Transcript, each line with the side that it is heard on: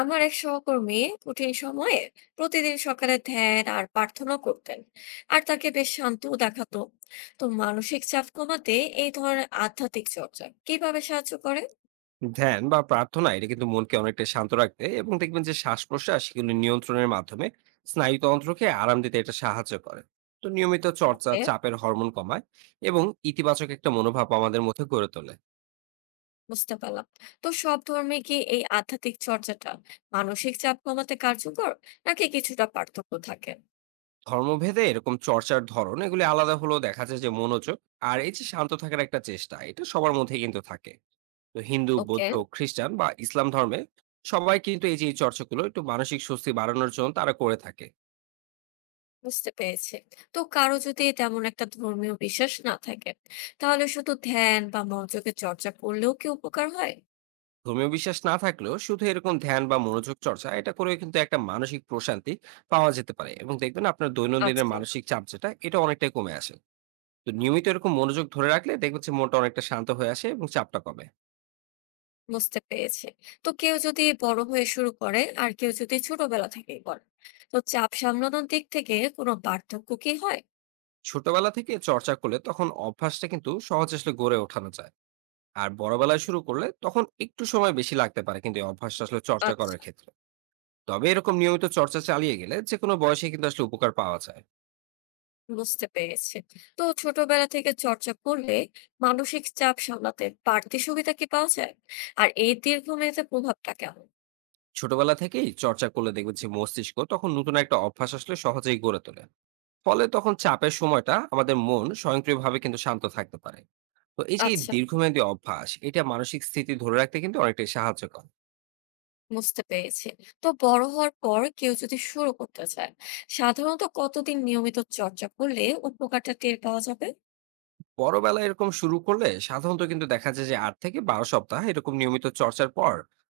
left: আমার এক সহকর্মী কঠিন সময়ে প্রতিদিন সকালে ধ্যান আর প্রার্থনা করতেন, আর তাকে বেশ শান্ত দেখাতো। তো মানসিক চাপ কমাতে এই ধরনের আধ্যাত্মিক চর্চা কিভাবে সাহায্য করে?
right: ধ্যান বা প্রার্থনা এটা কিন্তু মনকে অনেকটা শান্ত রাখতে এবং দেখবেন যে শ্বাস প্রশ্বাস সেগুলো নিয়ন্ত্রণের মাধ্যমে স্নায়ুতন্ত্রকে আরাম দিতে এটা সাহায্য করে। তো নিয়মিত চর্চা
left: ওকে,
right: চাপের হরমোন কমায় এবং ইতিবাচক একটা মনোভাব আমাদের মধ্যে গড়ে তোলে।
left: বুঝতে পারলাম। তো সব ধর্মে কি এই আধ্যাত্মিক চর্চাটা মানসিক চাপ কমাতে কার্যকর, নাকি কিছুটা পার্থক্য থাকে?
right: ধর্মভেদে এরকম চর্চার ধরন এগুলি আলাদা হলেও দেখা যায় যে মনোযোগ আর এই যে শান্ত থাকার একটা চেষ্টা এটা সবার মধ্যে কিন্তু থাকে। তো হিন্দু,
left: ওকে,
right: বৌদ্ধ, খ্রিস্টান বা ইসলাম ধর্মে সবাই কিন্তু এই যে এই চর্চাগুলো একটু মানসিক স্বস্তি বাড়ানোর জন্য তারা করে থাকে।
left: বুঝতে পেরেছি। তো কারো যদি তেমন একটা ধর্মীয় বিশ্বাস না থাকে, তাহলে শুধু ধ্যান বা মনোযোগের চর্চা করলেও কি উপকার হয়?
right: ধর্মীয় বিশ্বাস না থাকলেও শুধু এরকম ধ্যান বা মনোযোগ চর্চা এটা করে কিন্তু একটা মানসিক প্রশান্তি পাওয়া যেতে পারে, এবং দেখবেন আপনার দৈনন্দিনের
left: আচ্ছা,
right: মানসিক চাপ যেটা এটা অনেকটাই কমে আসে। তো নিয়মিত এরকম মনোযোগ ধরে রাখলে দেখবেন যে মনটা অনেকটা শান্ত হয়ে আসে এবং চাপটা কমে।
left: বুঝতে পেরেছি। তো কেউ যদি বড় হয়ে শুরু করে আর কেউ যদি ছোটবেলা থেকেই করে, তো চাপ সামলানোর দিক থেকে কোনো পার্থক্য কি হয়?
right: ছোটবেলা থেকে চর্চা করলে তখন অভ্যাসটা কিন্তু সহজ আসলে গড়ে ওঠানো যায়। আর বড়বেলায় শুরু করলে তখন একটু সময় বেশি লাগতে পারে কিন্তু এই অভ্যাসটা আসলে চর্চা
left: আচ্ছা,
right: করার ক্ষেত্রে। তবে এরকম নিয়মিত চর্চা চালিয়ে গেলে যে কোনো বয়সে কিন্তু আসলে উপকার পাওয়া যায়।
left: বুঝতে পেরেছি। তো ছোটবেলা থেকে চর্চা করলে মানসিক চাপ সামলাতে বাড়তি সুবিধা কি পাওয়া যায়, আর এই দীর্ঘমেয়াদে প্রভাবটা কেমন?
right: ছোটবেলা থেকেই চর্চা করলে দেখবেন যে মস্তিষ্ক তখন নতুন একটা অভ্যাস আসলে সহজেই গড়ে তোলে। ফলে তখন চাপের সময়টা আমাদের মন স্বয়ংক্রিয়ভাবে কিন্তু শান্ত থাকতে পারে। তো এই যে এই
left: আচ্ছা,
right: দীর্ঘমেয়াদী অভ্যাস এটা মানসিক স্থিতি ধরে রাখতে কিন্তু অনেকটাই সাহায্য করে।
left: বুঝতে পেরেছি। তো বড় হওয়ার পর কেউ যদি শুরু করতে চায়, সাধারণত কতদিন নিয়মিত চর্চা করলে উপকারটা টের পাওয়া যাবে?
right: বড়বেলায় এরকম শুরু করলে সাধারণত কিন্তু দেখা যায় যে ৮ থেকে ১২ সপ্তাহ এরকম নিয়মিত চর্চার পর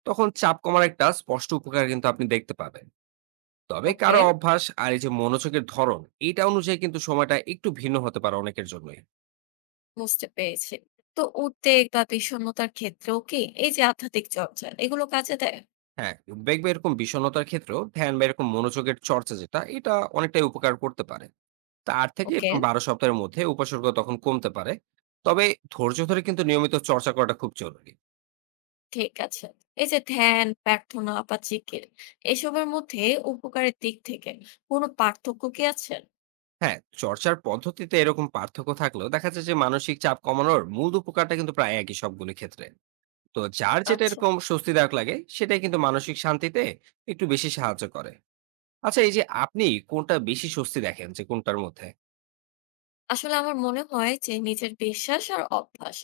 right: তখন চাপ কমার একটা স্পষ্ট উপকার কিন্তু আপনি দেখতে পাবেন। তবে
left: ওকে,
right: কারো অভ্যাস আর এই যে মনোযোগের ধরন এটা অনুযায়ী কিন্তু সময়টা একটু ভিন্ন হতে পারে অনেকের জন্যই।
left: বুঝতে পেরেছি। তো উদ্বেগ বা বিষণ্ণতার ক্ষেত্রেও কি এই যে আধ্যাত্মিক চর্চা এগুলো কাজে দেয়?
right: হ্যাঁ, উদ্বেগ বা এরকম বিষণ্ণতার ক্ষেত্রেও ধ্যান বা এরকম মনোযোগের চর্চা যেটা, এটা অনেকটাই উপকার করতে পারে। তা ৮ থেকে
left: ওকে,
right: এরকম ১২ সপ্তাহের মধ্যে উপসর্গ তখন কমতে পারে। তবে ধৈর্য ধরে কিন্তু নিয়মিত চর্চা করাটা খুব জরুরি।
left: ঠিক আছে। এই যে ধ্যান, প্রার্থনা বা জিকির এসবের মধ্যে উপকারের দিক থেকে কোনো পার্থক্য কি আছে?
right: হ্যাঁ, চর্চার পদ্ধতিতে এরকম পার্থক্য থাকলেও দেখা যায় যে মানসিক চাপ কমানোর মূল উপকারটা কিন্তু প্রায় একই সবগুলো ক্ষেত্রে। তো যার যেটা
left: আচ্ছা।
right: এরকম স্বস্তিদায়ক লাগে সেটাই কিন্তু মানসিক শান্তিতে একটু বেশি সাহায্য করে। আচ্ছা, এই যে আপনি কোনটা বেশি স্বস্তি দেখেন যে কোনটার মধ্যে?
left: আসলে আমার মনে হয় যে নিজের বিশ্বাস আর অভ্যাস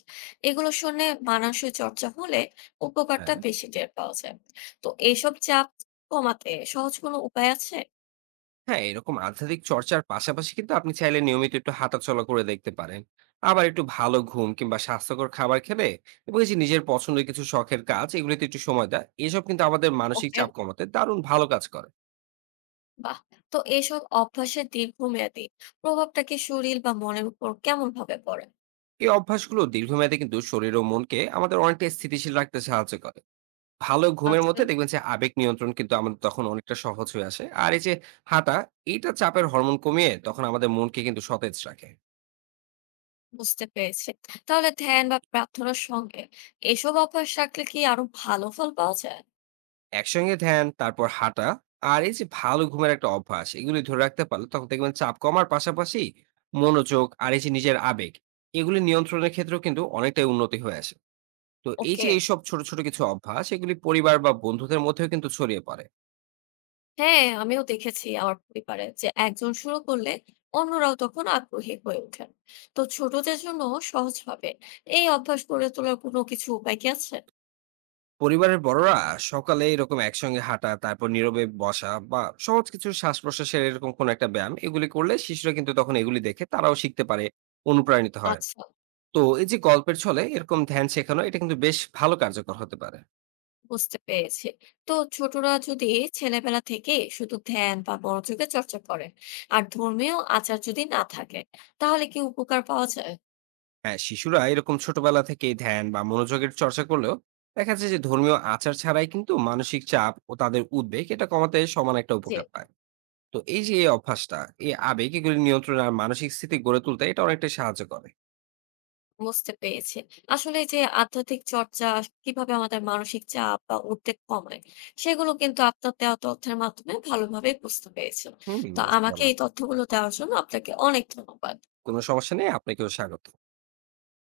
left: এগুলো শুনে মানসিক চর্চা হলে উপকারটা
right: হ্যাঁ।
left: বেশি টের পাওয়া যায়। তো এইসব চাপ কমাতে সহজ কোনো উপায় আছে?
right: হ্যাঁ, এরকম আধ্যাত্মিক চর্চার পাশাপাশি কিন্তু আপনি চাইলে নিয়মিত একটু হাঁটাচলা করে দেখতে পারেন। আবার একটু ভালো ঘুম কিংবা স্বাস্থ্যকর খাবার খেলে এবং এই যে নিজের পছন্দের কিছু শখের কাজ এগুলিতে একটু সময় দেয়। এসব কিন্তু আমাদের মানসিক
left: ওকে।
right: চাপ কমাতে দারুণ ভালো কাজ করে।
left: বাহ! তো এসব অভ্যাসের দীর্ঘমেয়াদী প্রভাবটা কি শরীর বা মনের উপর কেমন ভাবে পড়ে?
right: এই অভ্যাসগুলো দীর্ঘমেয়াদে কিন্তু শরীর ও মনকে আমাদের অনেকটা স্থিতিশীল রাখতে সাহায্য করে। ভালো ঘুমের
left: আচ্ছা,
right: মধ্যে দেখবেন যে আবেগ নিয়ন্ত্রণ কিন্তু আমাদের তখন অনেকটা সহজ হয়ে আসে। আর এই যে হাঁটা, এটা চাপের হরমোন কমিয়ে তখন আমাদের মনকে কিন্তু সতেজ রাখে।
left: বুঝতে পেরেছি। তাহলে ধ্যান বা প্রার্থনার সঙ্গে এসব অভ্যাস রাখলে কি আরো ভালো ফল পাওয়া যায়?
right: একসঙ্গে ধ্যান, তারপর হাঁটা আর এই যে ভালো ঘুমের একটা অভ্যাস এগুলি ধরে রাখতে পারলে তখন দেখবেন চাপ কমার পাশাপাশি মনোযোগ আর এই যে নিজের আবেগ এগুলি নিয়ন্ত্রণের ক্ষেত্রেও কিন্তু অনেকটাই উন্নতি হয়ে আসে। তো এই যে
left: ওকে।
right: এইসব ছোট ছোট কিছু অভ্যাস এগুলি পরিবার বা বন্ধুদের মধ্যেও কিন্তু ছড়িয়ে পড়ে।
left: হ্যাঁ, আমিও দেখেছি আমার পরিবারে যে একজন শুরু করলে অন্যরাও তখন আগ্রহী হয়ে ওঠেন। তো ছোটদের জন্য সহজভাবে এই অভ্যাস গড়ে তোলার কোনো কিছু উপায় কি আছে?
right: পরিবারের বড়রা সকালে এরকম একসঙ্গে হাঁটা, তারপর নীরবে বসা বা সহজ কিছু শ্বাস প্রশ্বাসের এরকম কোন একটা ব্যায়াম এগুলি করলে শিশুরা কিন্তু তখন এগুলি দেখে তারাও শিখতে পারে, অনুপ্রাণিত হয়।
left: আচ্ছা,
right: তো এই যে গল্পের ছলে এরকম ধ্যান শেখানো এটা কিন্তু বেশ ভালো কার্যকর হতে পারে।
left: বুঝতে পেরেছি। তো ছোটরা যদি ছেলেবেলা থেকে শুধু ধ্যান বা মনোযোগের চর্চা করে আর ধর্মীয় আচার যদি না থাকে, তাহলে কি উপকার পাওয়া যায়?
right: হ্যাঁ, শিশুরা এরকম ছোটবেলা থেকেই ধ্যান বা মনোযোগের চর্চা করলেও দেখা যাচ্ছে যে ধর্মীয় আচার ছাড়াই কিন্তু মানসিক চাপ ও তাদের উদ্বেগ এটা কমাতে সমান একটা
left: যে,
right: উপকার পায়। তো এই যে এই অভ্যাসটা, এই আবেগ এগুলি নিয়ন্ত্রণ আর মানসিক স্থিতি গড়ে তুলতে এটা অনেকটা সাহায্য করে।
left: বুঝতে পেরেছি। আসলে যে আধ্যাত্মিক চর্চা কিভাবে আমাদের মানসিক চাপ বা উদ্বেগ কমায়, সেগুলো কিন্তু আপনার দেওয়া তথ্যের মাধ্যমে ভালোভাবে বুঝতে পেরেছি।
right: হুম।
left: তো
right: বুঝতে
left: আমাকে
right: পারলাম।
left: এই তথ্যগুলো দেওয়ার জন্য আপনাকে অনেক ধন্যবাদ।
right: কোনো সমস্যা নেই, আপনাকেও স্বাগত।